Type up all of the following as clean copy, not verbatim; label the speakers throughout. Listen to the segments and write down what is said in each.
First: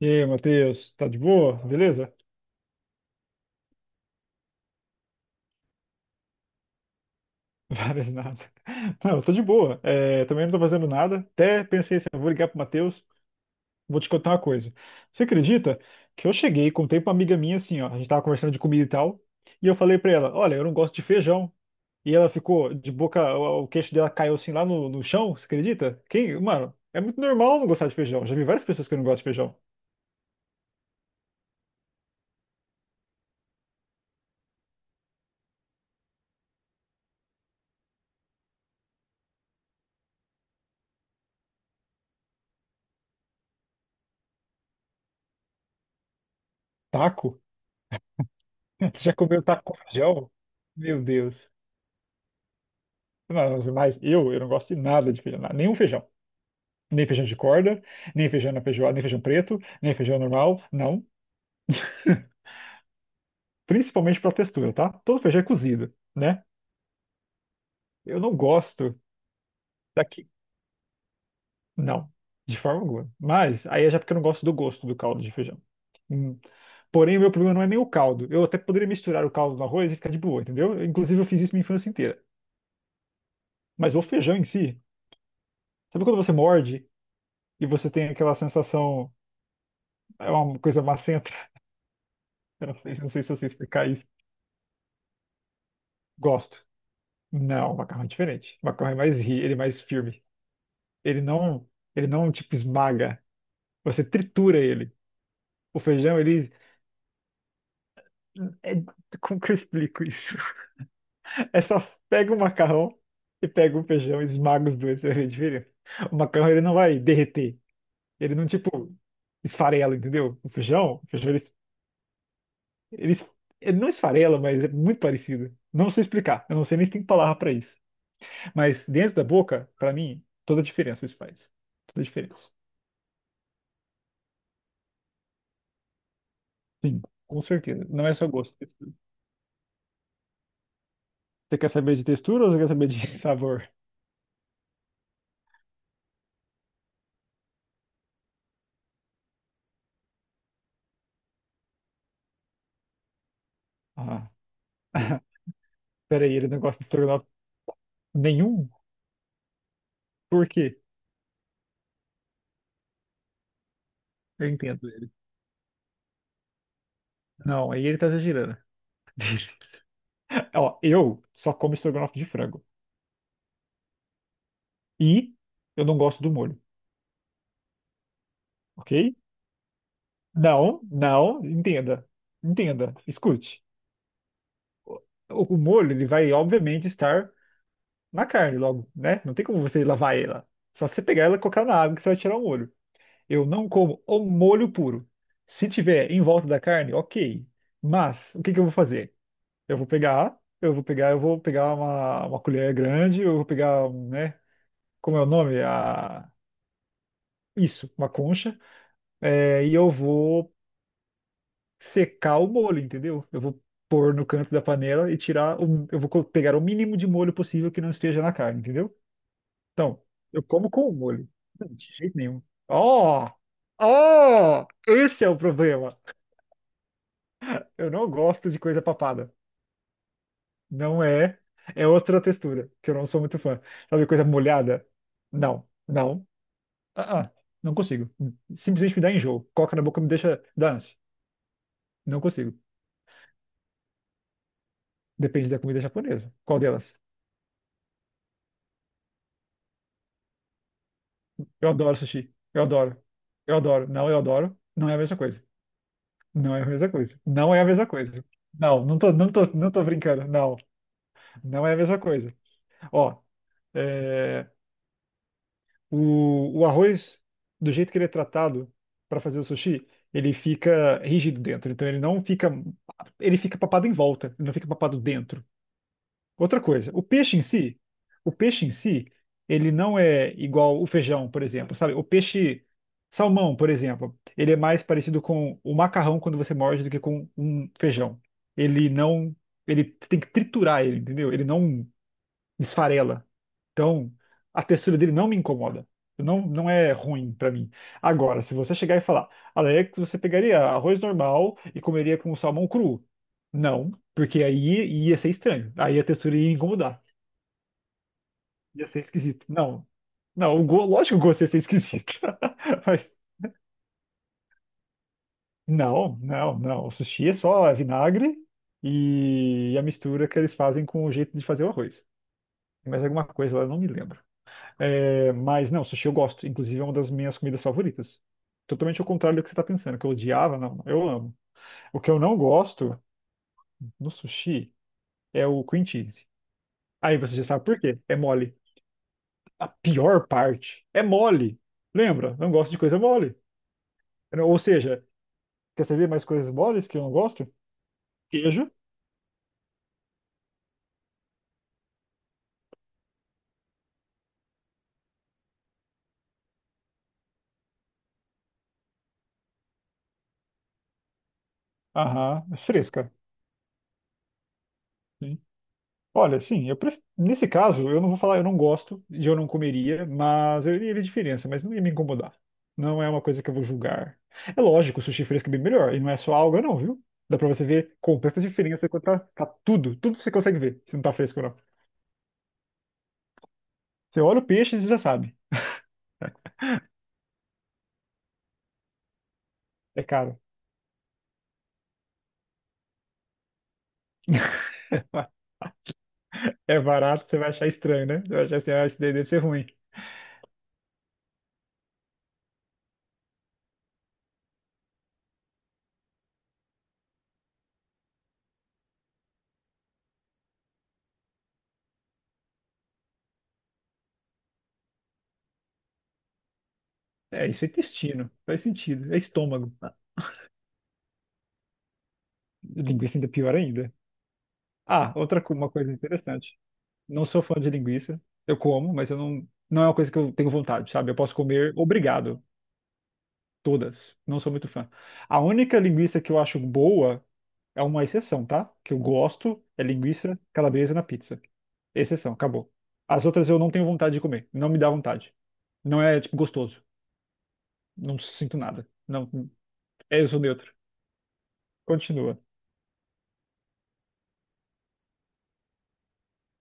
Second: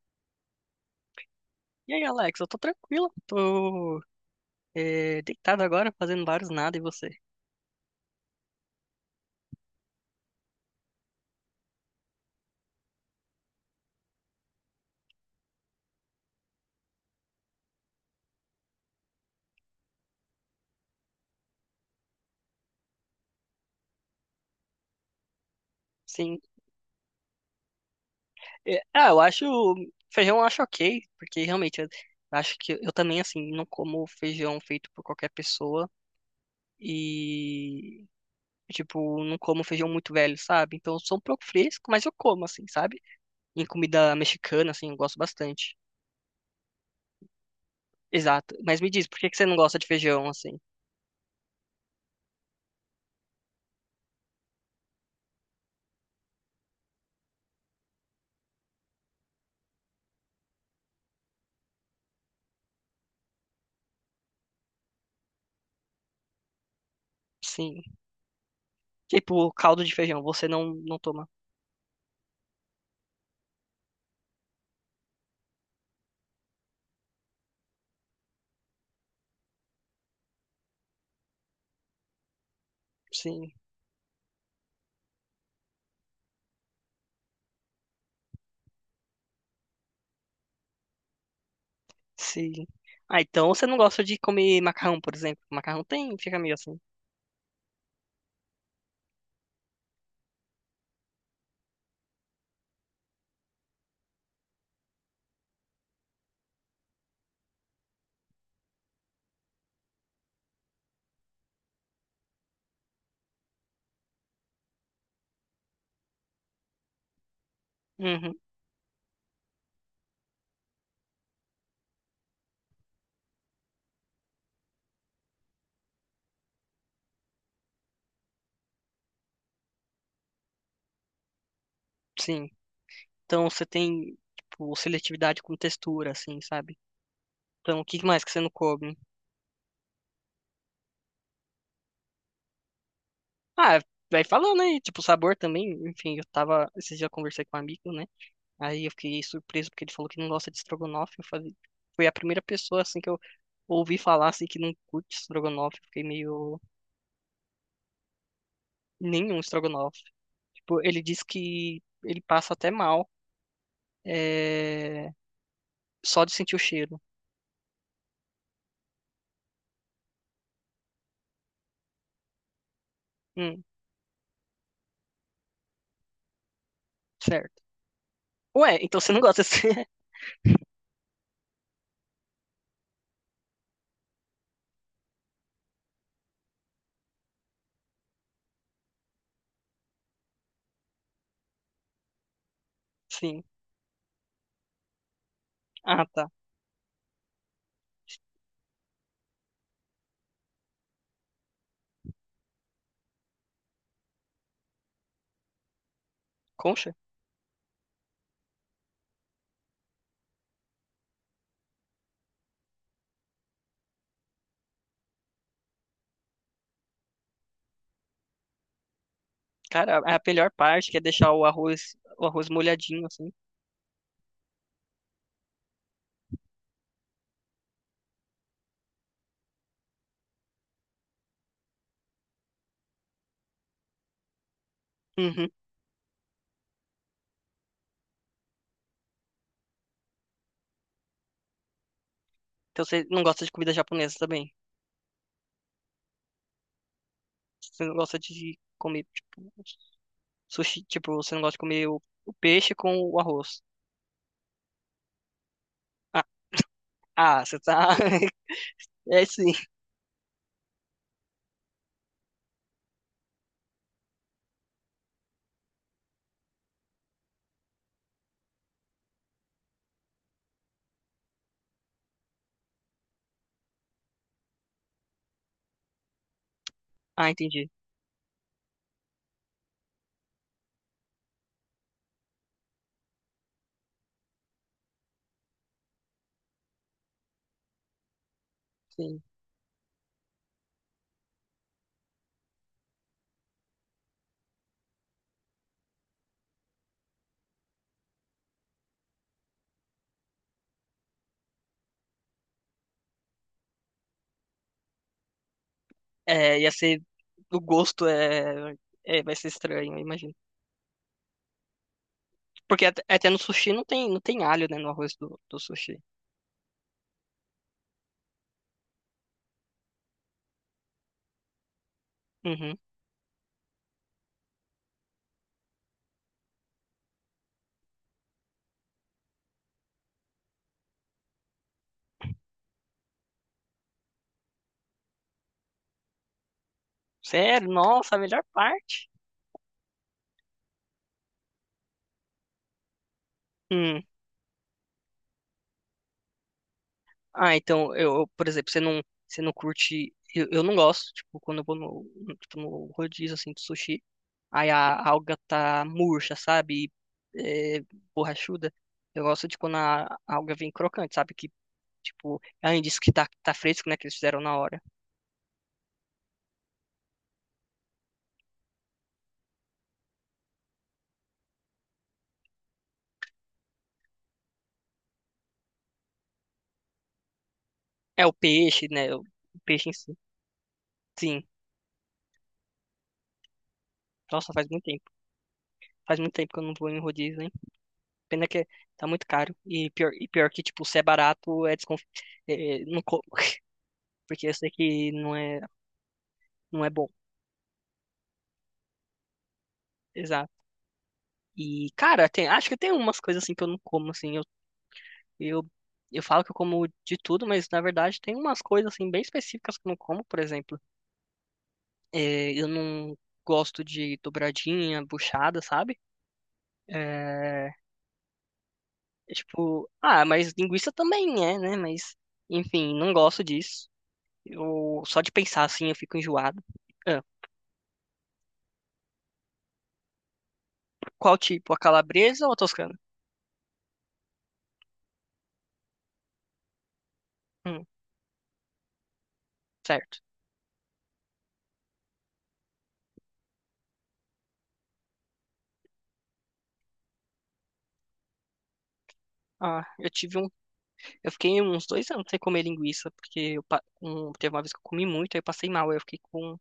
Speaker 1: E aí, Matheus, tá de boa?
Speaker 2: E aí,
Speaker 1: Beleza?
Speaker 2: Alex, eu tô tranquilo, tô deitado agora, fazendo vários nada, e você?
Speaker 1: Várias nada. Não, eu tô de boa. É, também não tô fazendo nada. Até pensei assim, eu vou ligar pro Matheus, vou te contar uma coisa. Você acredita que eu cheguei, e contei pra uma amiga minha assim, ó, a gente tava conversando de comida e tal, e eu falei pra ela, olha, eu não gosto de feijão. E ela ficou de boca, o queixo dela caiu assim lá no chão, você acredita? Quem,
Speaker 2: Sim.
Speaker 1: mano, é muito normal não gostar de feijão. Já vi várias
Speaker 2: É,
Speaker 1: pessoas que não
Speaker 2: ah,
Speaker 1: gostam
Speaker 2: eu
Speaker 1: de
Speaker 2: acho,
Speaker 1: feijão.
Speaker 2: feijão eu acho ok, porque realmente eu acho que eu também, assim, não como feijão feito por qualquer pessoa e, tipo, não como feijão muito velho, sabe? Então eu sou um pouco fresco, mas eu como, assim, sabe? Em comida mexicana, assim, eu gosto bastante.
Speaker 1: Taco?
Speaker 2: Exato. Mas me
Speaker 1: Você
Speaker 2: diz,
Speaker 1: já
Speaker 2: por que que
Speaker 1: comeu
Speaker 2: você não
Speaker 1: taco com
Speaker 2: gosta de feijão,
Speaker 1: feijão?
Speaker 2: assim?
Speaker 1: Meu Deus. Não, mas eu não gosto de nada de feijão, nenhum feijão. Nem feijão de corda, nem feijão na feijoada, nem feijão preto, nem feijão normal, não. Principalmente pela textura, tá? Todo feijão é cozido, né?
Speaker 2: Sim.
Speaker 1: Eu não gosto
Speaker 2: Tipo, caldo de feijão,
Speaker 1: daqui.
Speaker 2: você não toma.
Speaker 1: Não, de forma alguma. Mas aí é já porque eu não gosto do gosto do caldo de feijão. Hum. Porém, o meu problema não é nem o caldo. Eu até poderia misturar o caldo no arroz e ficar de boa, entendeu? Inclusive, eu fiz isso minha infância inteira.
Speaker 2: Sim.
Speaker 1: Mas o feijão em si, sabe quando você morde e você tem aquela sensação, é uma coisa macenta?
Speaker 2: Sim.
Speaker 1: Eu não sei, não
Speaker 2: Ah,
Speaker 1: sei se eu sei
Speaker 2: então você não
Speaker 1: explicar
Speaker 2: gosta
Speaker 1: isso.
Speaker 2: de comer macarrão, por exemplo. Macarrão tem, fica meio
Speaker 1: Gosto.
Speaker 2: assim.
Speaker 1: Não, o macarrão é diferente. O macarrão é mais rígido, ele é mais firme. Ele não, ele não tipo esmaga. Você tritura ele. O feijão, ele é- como que eu explico isso? É só pega o macarrão e pega o feijão, esmaga os dois, você vê a diferença. O macarrão ele não vai derreter.
Speaker 2: Uhum,
Speaker 1: Ele não tipo esfarela, entendeu? O feijão, o feijão ele, ele, ele não esfarela, mas é muito parecido. Não sei explicar. Eu não sei nem se tem palavra pra isso. Mas dentro da boca, pra mim, toda a diferença isso faz. Toda a diferença.
Speaker 2: sim. Então você tem, tipo, seletividade com textura, assim, sabe?
Speaker 1: Sim, com
Speaker 2: Então o
Speaker 1: certeza.
Speaker 2: que
Speaker 1: Não é
Speaker 2: mais
Speaker 1: só
Speaker 2: que você não
Speaker 1: gosto. Você
Speaker 2: come?
Speaker 1: quer saber de textura ou você quer saber de sabor?
Speaker 2: Ah, vai falando aí, tipo, sabor também. Enfim, esses dias eu conversei com um amigo, né? Aí eu fiquei surpreso porque ele falou que não gosta de estrogonofe. Eu falei, foi a primeira pessoa, assim, que eu ouvi falar,
Speaker 1: Ah.
Speaker 2: assim, que não curte estrogonofe. Eu fiquei
Speaker 1: Pera aí, ele
Speaker 2: meio,
Speaker 1: não gosta de estrogonofe nenhum?
Speaker 2: nenhum estrogonofe.
Speaker 1: Por quê?
Speaker 2: Tipo, ele disse que ele passa até mal.
Speaker 1: Eu entendo
Speaker 2: eh,
Speaker 1: ele.
Speaker 2: Só de sentir o cheiro.
Speaker 1: Não, aí ele tá exagerando. Ó, eu só como estrogonofe de frango.
Speaker 2: Hum,
Speaker 1: E eu não gosto do molho,
Speaker 2: certo. Ué,
Speaker 1: ok?
Speaker 2: então você não gosta assim?
Speaker 1: Não, não, entenda. Entenda, escute. O, o molho, ele vai, obviamente, estar na carne logo, né? Não tem como você lavar ela. Só você pegar ela e colocar na água que você vai tirar o molho.
Speaker 2: Sim.
Speaker 1: Eu não como o molho puro. Se
Speaker 2: Ah,
Speaker 1: tiver em
Speaker 2: tá.
Speaker 1: volta da carne, ok. Mas o que que eu vou fazer? Eu vou pegar, eu vou pegar, eu vou pegar uma colher grande, eu vou pegar, um, né? Como é o nome? A...
Speaker 2: Concha?
Speaker 1: Isso, uma concha. É, e eu vou secar o molho, entendeu? Eu vou pôr no canto da panela e tirar o, eu vou co- pegar o mínimo de molho possível que não esteja na carne, entendeu?
Speaker 2: Cara,
Speaker 1: Então,
Speaker 2: a
Speaker 1: eu
Speaker 2: melhor
Speaker 1: como com
Speaker 2: parte
Speaker 1: o
Speaker 2: que é
Speaker 1: molho.
Speaker 2: deixar
Speaker 1: Não, de jeito
Speaker 2: o
Speaker 1: nenhum.
Speaker 2: arroz molhadinho, assim.
Speaker 1: Ó! Ó! Esse é o problema. Eu não gosto de coisa papada. Não é. É outra textura, que eu não sou muito fã. Sabe, coisa molhada?
Speaker 2: Uhum.
Speaker 1: Não, não. Ah, ah, não consigo. Simplesmente me dá enjoo. Coca na boca me deixa dar ânsia. Não consigo.
Speaker 2: Então você não gosta de comida japonesa também?
Speaker 1: Depende da comida japonesa. Qual delas?
Speaker 2: Você não gosta de comer, tipo, sushi, tipo, você não gosta de
Speaker 1: Eu
Speaker 2: comer
Speaker 1: adoro
Speaker 2: o
Speaker 1: sushi. Eu
Speaker 2: peixe com
Speaker 1: adoro.
Speaker 2: o
Speaker 1: Eu
Speaker 2: arroz.
Speaker 1: adoro. Não, eu adoro. Não é a mesma coisa.
Speaker 2: Ah,
Speaker 1: Não é a mesma coisa.
Speaker 2: ah,
Speaker 1: Não
Speaker 2: você
Speaker 1: é a mesma
Speaker 2: tá.
Speaker 1: coisa. Não, não tô,
Speaker 2: É
Speaker 1: não tô,
Speaker 2: sim.
Speaker 1: não tô brincando. Não. Não é a mesma coisa. Ó, é, o arroz, do jeito que ele é tratado para fazer o sushi, ele fica rígido dentro. Então ele não fica. Ele fica papado em volta, ele não fica papado dentro. Outra coisa, o
Speaker 2: Ah,
Speaker 1: peixe em
Speaker 2: entendi.
Speaker 1: si, o peixe em si, ele não é igual o feijão, por exemplo, sabe? O peixe salmão, por exemplo, ele é mais parecido com o macarrão quando você morde do que com um feijão. Ele
Speaker 2: Sim.
Speaker 1: não. Ele tem que triturar ele, entendeu? Ele não esfarela. Então, a textura dele não me incomoda. Não, não é ruim pra mim. Agora, se você chegar e falar, Alex, você pegaria arroz normal e comeria com salmão cru? Não, porque aí ia ser estranho. Aí a textura ia
Speaker 2: É, ia ser.
Speaker 1: incomodar.
Speaker 2: O gosto é,
Speaker 1: Ia ser
Speaker 2: é. Vai
Speaker 1: esquisito.
Speaker 2: ser
Speaker 1: Não.
Speaker 2: estranho, eu imagino.
Speaker 1: Não, o go... lógico que o gosto ia ser esquisito.
Speaker 2: Porque
Speaker 1: Mas
Speaker 2: até no sushi não tem, não tem alho, né? No arroz do sushi.
Speaker 1: não. O sushi é só vinagre e a mistura que eles fazem com o jeito de fazer o arroz.
Speaker 2: Uhum.
Speaker 1: Mais alguma coisa lá, eu não me lembro. É, mas não, sushi eu gosto. Inclusive é uma das minhas comidas favoritas. Totalmente ao contrário do que você está pensando, que eu odiava, não, eu amo. O que eu não gosto no sushi é o cream cheese. Aí você já sabe
Speaker 2: Sério?
Speaker 1: por quê.
Speaker 2: Nossa,
Speaker 1: É
Speaker 2: a melhor
Speaker 1: mole.
Speaker 2: parte.
Speaker 1: A pior parte é mole. Lembra? Não gosto de coisa mole.
Speaker 2: Hum.
Speaker 1: Ou seja, quer saber mais coisas moles que eu não gosto?
Speaker 2: Ah, então, eu, por exemplo,
Speaker 1: Queijo.
Speaker 2: você não curte. Eu não gosto, tipo, quando eu vou tipo, no rodízio assim de sushi, aí a alga tá murcha, sabe? E, é, borrachuda. Eu gosto de quando a alga vem crocante, sabe? Que, tipo,
Speaker 1: Aham,
Speaker 2: além disso que
Speaker 1: fresca.
Speaker 2: tá fresco, né? Que eles fizeram na hora.
Speaker 1: Olha, sim, eu pref- nesse caso, eu não vou falar, eu não gosto e eu não comeria, mas eu iria ver diferença, mas não ia me incomodar. Não é uma coisa que eu vou julgar. É lógico, o sushi fresco é bem melhor, e não é só alga, não, viu? Dá pra você ver
Speaker 2: É o
Speaker 1: completa
Speaker 2: peixe,
Speaker 1: diferença quando
Speaker 2: né?
Speaker 1: tá,
Speaker 2: O
Speaker 1: tá
Speaker 2: peixe em
Speaker 1: tudo,
Speaker 2: si.
Speaker 1: tudo você consegue ver, se não tá fresco
Speaker 2: Sim.
Speaker 1: ou não. Você olha o
Speaker 2: Nossa, faz
Speaker 1: peixe
Speaker 2: muito
Speaker 1: e já
Speaker 2: tempo.
Speaker 1: sabe,
Speaker 2: Faz muito tempo que eu não vou em rodízio, hein? Pena que tá muito caro.
Speaker 1: é
Speaker 2: E
Speaker 1: caro.
Speaker 2: pior que, tipo, se é barato, é desconf... é, é, não como. Porque eu sei que
Speaker 1: É
Speaker 2: não é bom.
Speaker 1: barato, você vai achar estranho, né? Você vai achar assim, ah, isso daí deve ser ruim.
Speaker 2: Exato. E, cara, tem, acho que tem umas coisas assim que eu não como, assim. Eu, eu falo que eu como de tudo, mas na verdade tem umas coisas assim bem específicas que eu não como, por exemplo. Eu não gosto de dobradinha, buchada, sabe?
Speaker 1: É, isso é
Speaker 2: É,
Speaker 1: intestino, faz sentido, é
Speaker 2: é
Speaker 1: estômago.
Speaker 2: tipo,
Speaker 1: Ah,
Speaker 2: ah, mas linguiça também é, né? Mas, enfim, não
Speaker 1: Linguiça ainda é
Speaker 2: gosto
Speaker 1: pior
Speaker 2: disso.
Speaker 1: ainda.
Speaker 2: Eu,
Speaker 1: Ah,
Speaker 2: só de
Speaker 1: outra co-
Speaker 2: pensar
Speaker 1: uma
Speaker 2: assim
Speaker 1: coisa
Speaker 2: eu fico
Speaker 1: interessante.
Speaker 2: enjoado.
Speaker 1: Não sou fã de linguiça. Eu como, mas eu não, não é uma coisa que eu tenho vontade, sabe? Eu posso
Speaker 2: Qual
Speaker 1: comer,
Speaker 2: tipo? A
Speaker 1: obrigado,
Speaker 2: calabresa ou a toscana?
Speaker 1: todas. Não sou muito fã. A única linguiça que eu acho boa é
Speaker 2: Hum,
Speaker 1: uma exceção, tá? Que eu gosto é
Speaker 2: certo.
Speaker 1: linguiça calabresa na pizza. Exceção, acabou. As outras eu não tenho vontade de comer. Não me dá vontade. Não é, tipo, gostoso. Não sinto nada. Não,
Speaker 2: Ah, eu
Speaker 1: é, eu
Speaker 2: tive
Speaker 1: sou
Speaker 2: um.
Speaker 1: neutro.
Speaker 2: Eu fiquei uns dois anos
Speaker 1: Continua.
Speaker 2: sem comer linguiça, porque teve uma vez que eu comi muito, aí eu passei mal, aí eu fiquei com,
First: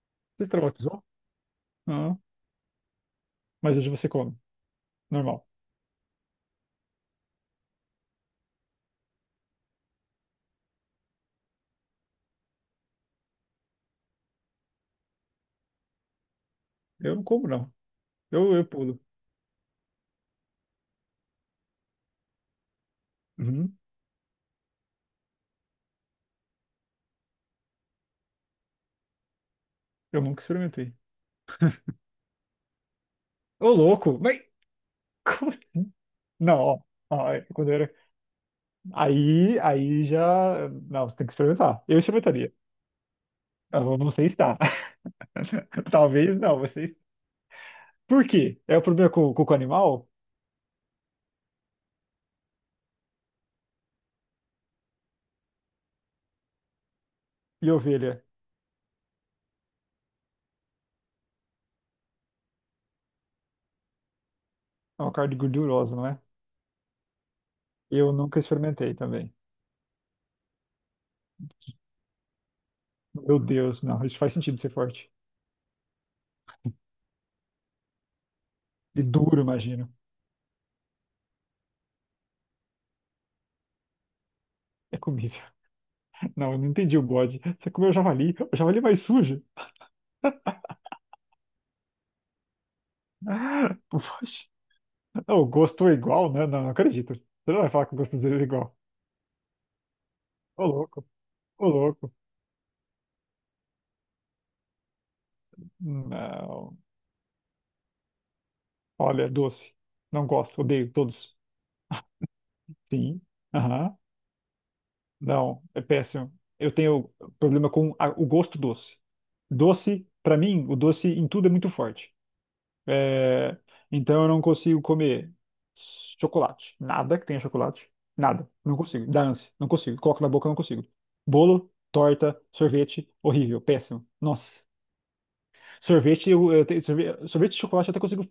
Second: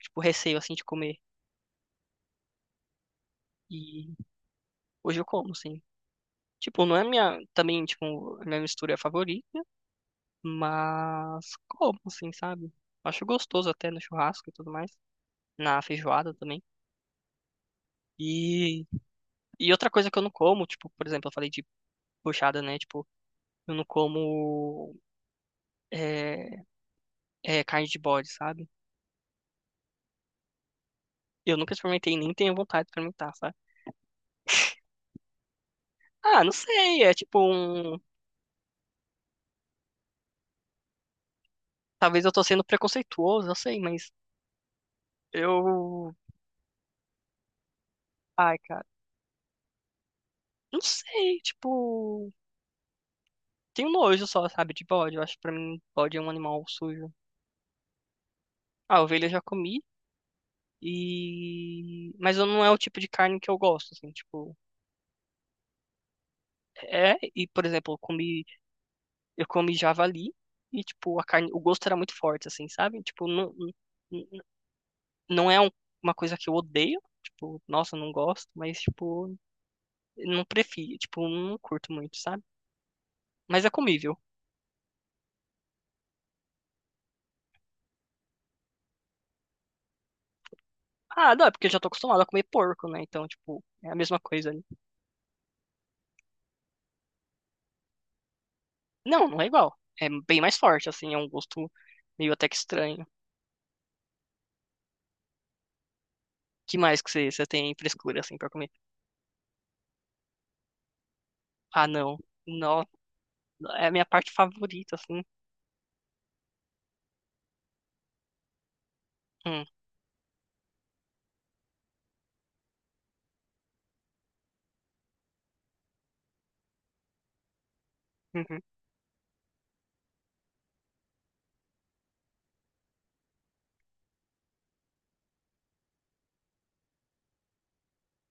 Speaker 2: tipo,
Speaker 1: Você
Speaker 2: receio, assim, de
Speaker 1: traumatizou?
Speaker 2: comer.
Speaker 1: Não, mas hoje você
Speaker 2: E
Speaker 1: come.
Speaker 2: hoje eu
Speaker 1: Normal.
Speaker 2: como, assim. Tipo, não é minha, também, tipo, a minha mistura favorita, mas como, assim, sabe? Acho gostoso até no churrasco e tudo mais, na feijoada também.
Speaker 1: Eu não como, não. Eu
Speaker 2: E,
Speaker 1: pulo.
Speaker 2: e outra coisa que eu não como, tipo, por exemplo, eu falei de buchada, né? Tipo, eu
Speaker 1: Uhum.
Speaker 2: não como. é, é, carne de bode, sabe?
Speaker 1: Eu nunca experimentei.
Speaker 2: Eu nunca experimentei, nem tenho vontade de experimentar, sabe?
Speaker 1: Ô, louco, mas como assim?
Speaker 2: Ah, não
Speaker 1: Não, ó,
Speaker 2: sei, é
Speaker 1: ó,
Speaker 2: tipo
Speaker 1: é, quando eu era.
Speaker 2: um.
Speaker 1: Aí, aí já. Não, você tem que experimentar. Eu
Speaker 2: Talvez eu tô
Speaker 1: experimentaria.
Speaker 2: sendo preconceituoso, eu sei,
Speaker 1: Eu
Speaker 2: mas
Speaker 1: não sei se dá.
Speaker 2: eu.
Speaker 1: Talvez não, vocês. Por
Speaker 2: Ai,
Speaker 1: quê? É o
Speaker 2: cara,
Speaker 1: problema com o animal
Speaker 2: não sei, tipo. Tenho nojo só, sabe, de bode. Eu acho que pra mim bode é um animal sujo.
Speaker 1: e ovelha.
Speaker 2: Ah, ovelha eu já comi. E. Mas eu- não é o tipo de carne que eu gosto, assim, tipo.
Speaker 1: É uma carne gordurosa, não é?
Speaker 2: É, e por exemplo,
Speaker 1: Eu nunca experimentei também.
Speaker 2: eu comi javali. E, tipo, a carne, o gosto era muito forte, assim, sabe? Tipo,
Speaker 1: Meu
Speaker 2: não,
Speaker 1: Deus, não, isso faz sentido ser forte.
Speaker 2: não é um- uma coisa que eu odeio, tipo, nossa, não gosto, mas,
Speaker 1: E
Speaker 2: tipo,
Speaker 1: duro, imagino.
Speaker 2: não prefiro, tipo, não curto muito, sabe? Mas é comível.
Speaker 1: É comível. Não, eu não entendi o bode. Você comeu javali? O javali é mais sujo?
Speaker 2: Ah, não, é porque eu já tô acostumado a comer porco, né? Então, tipo,
Speaker 1: Ah,
Speaker 2: é a
Speaker 1: O
Speaker 2: mesma coisa
Speaker 1: bode.
Speaker 2: ali.
Speaker 1: Não, o gosto é igual, né? Não, não acredito. Você não vai falar que o gosto dele é igual.
Speaker 2: Não, não é igual. É bem mais
Speaker 1: Ô
Speaker 2: forte,
Speaker 1: louco,
Speaker 2: assim, é um
Speaker 1: ô
Speaker 2: gosto
Speaker 1: louco.
Speaker 2: meio até que estranho. Que
Speaker 1: Não.
Speaker 2: mais que você, você tem frescura, assim, pra comer?
Speaker 1: Olha, doce. Não gosto, odeio todos.
Speaker 2: Ah, não. Não,
Speaker 1: Sim.
Speaker 2: é a
Speaker 1: Aham.
Speaker 2: minha parte favorita, assim.
Speaker 1: Não, é péssimo. Eu tenho problema com a- o gosto doce.
Speaker 2: Hum,
Speaker 1: Doce, pra mim, o doce em tudo é muito forte. É, então eu não consigo comer chocolate. Nada que tenha chocolate. Nada.
Speaker 2: uhum.
Speaker 1: Não consigo. Dá ânsia. Não consigo. Coloco na boca, não consigo. Bolo, torta, sorvete, horrível, péssimo. Nossa. Sorvete, eu tenho, sorvete de chocolate eu até consigo.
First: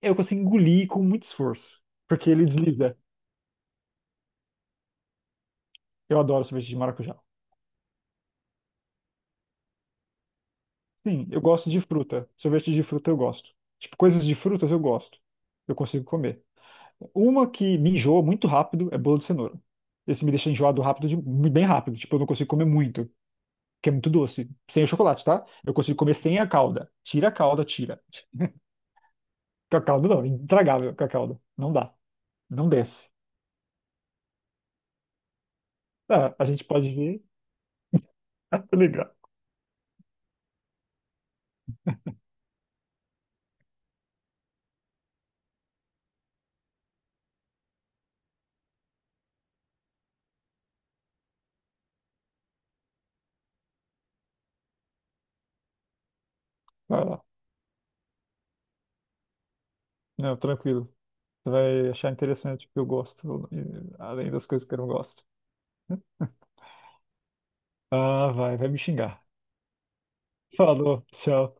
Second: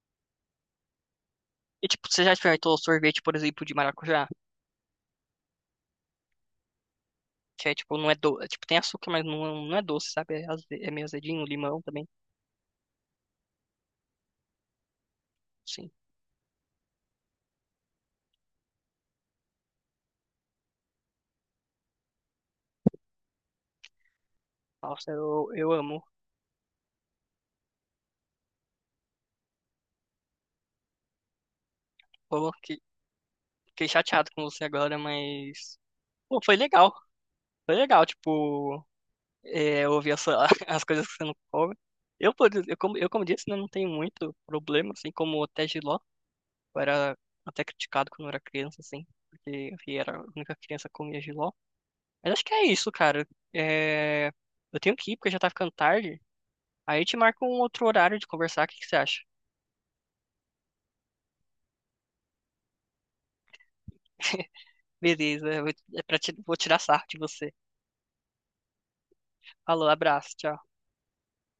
Speaker 1: Eu consigo engolir com muito esforço,
Speaker 2: E, tipo, você
Speaker 1: porque
Speaker 2: já
Speaker 1: ele
Speaker 2: experimentou
Speaker 1: desliza.
Speaker 2: sorvete, por exemplo, de maracujá?
Speaker 1: Eu adoro sorvete de maracujá.
Speaker 2: Que é, tipo, não é doce. Tipo, tem açúcar, mas não é doce, sabe? É, aze- é meio
Speaker 1: Sim, eu
Speaker 2: azedinho,
Speaker 1: gosto
Speaker 2: limão
Speaker 1: de
Speaker 2: também.
Speaker 1: fruta. Sorvete de fruta eu gosto. Tipo, coisas de frutas eu gosto. Eu
Speaker 2: Sim.
Speaker 1: consigo comer. Uma que me enjoa muito rápido é bolo de cenoura. Esse me deixa enjoado rápido, de- bem rápido. Tipo, eu não consigo comer muito, porque é muito doce. Sem o
Speaker 2: Nossa,
Speaker 1: chocolate, tá?
Speaker 2: eu
Speaker 1: Eu consigo
Speaker 2: amo.
Speaker 1: comer sem a calda. Tira a calda, tira. Com a calda não, é intragável com a calda. Não dá.
Speaker 2: Pô,
Speaker 1: Não
Speaker 2: que-
Speaker 1: desce.
Speaker 2: fiquei chateado com você agora, mas.
Speaker 1: Ah,
Speaker 2: Pô,
Speaker 1: a
Speaker 2: foi
Speaker 1: gente
Speaker 2: legal.
Speaker 1: pode ver.
Speaker 2: Foi legal, tipo, é, ouvir a sua- as coisas que você não come. Eu, por ex- eu, como disse, né, não tenho muito problema, assim, como até jiló. Eu era até criticado quando eu era criança, assim, porque eu era a única criança que comia jiló. Mas acho que é isso, cara. É, eu tenho que ir, porque já tá ficando tarde.
Speaker 1: Ah,
Speaker 2: Aí eu te
Speaker 1: legal.
Speaker 2: marco um outro horário de conversar, o que que você acha?
Speaker 1: Não, tranquilo. Você vai achar interessante o que eu gosto, e- além das coisas que eu não gosto.
Speaker 2: Beleza, eu vou, é pra ti- vou tirar sarro de você.
Speaker 1: Ah, vai, vai me xingar.
Speaker 2: Falou, abraço, tchau.
Speaker 1: Falou, tchau.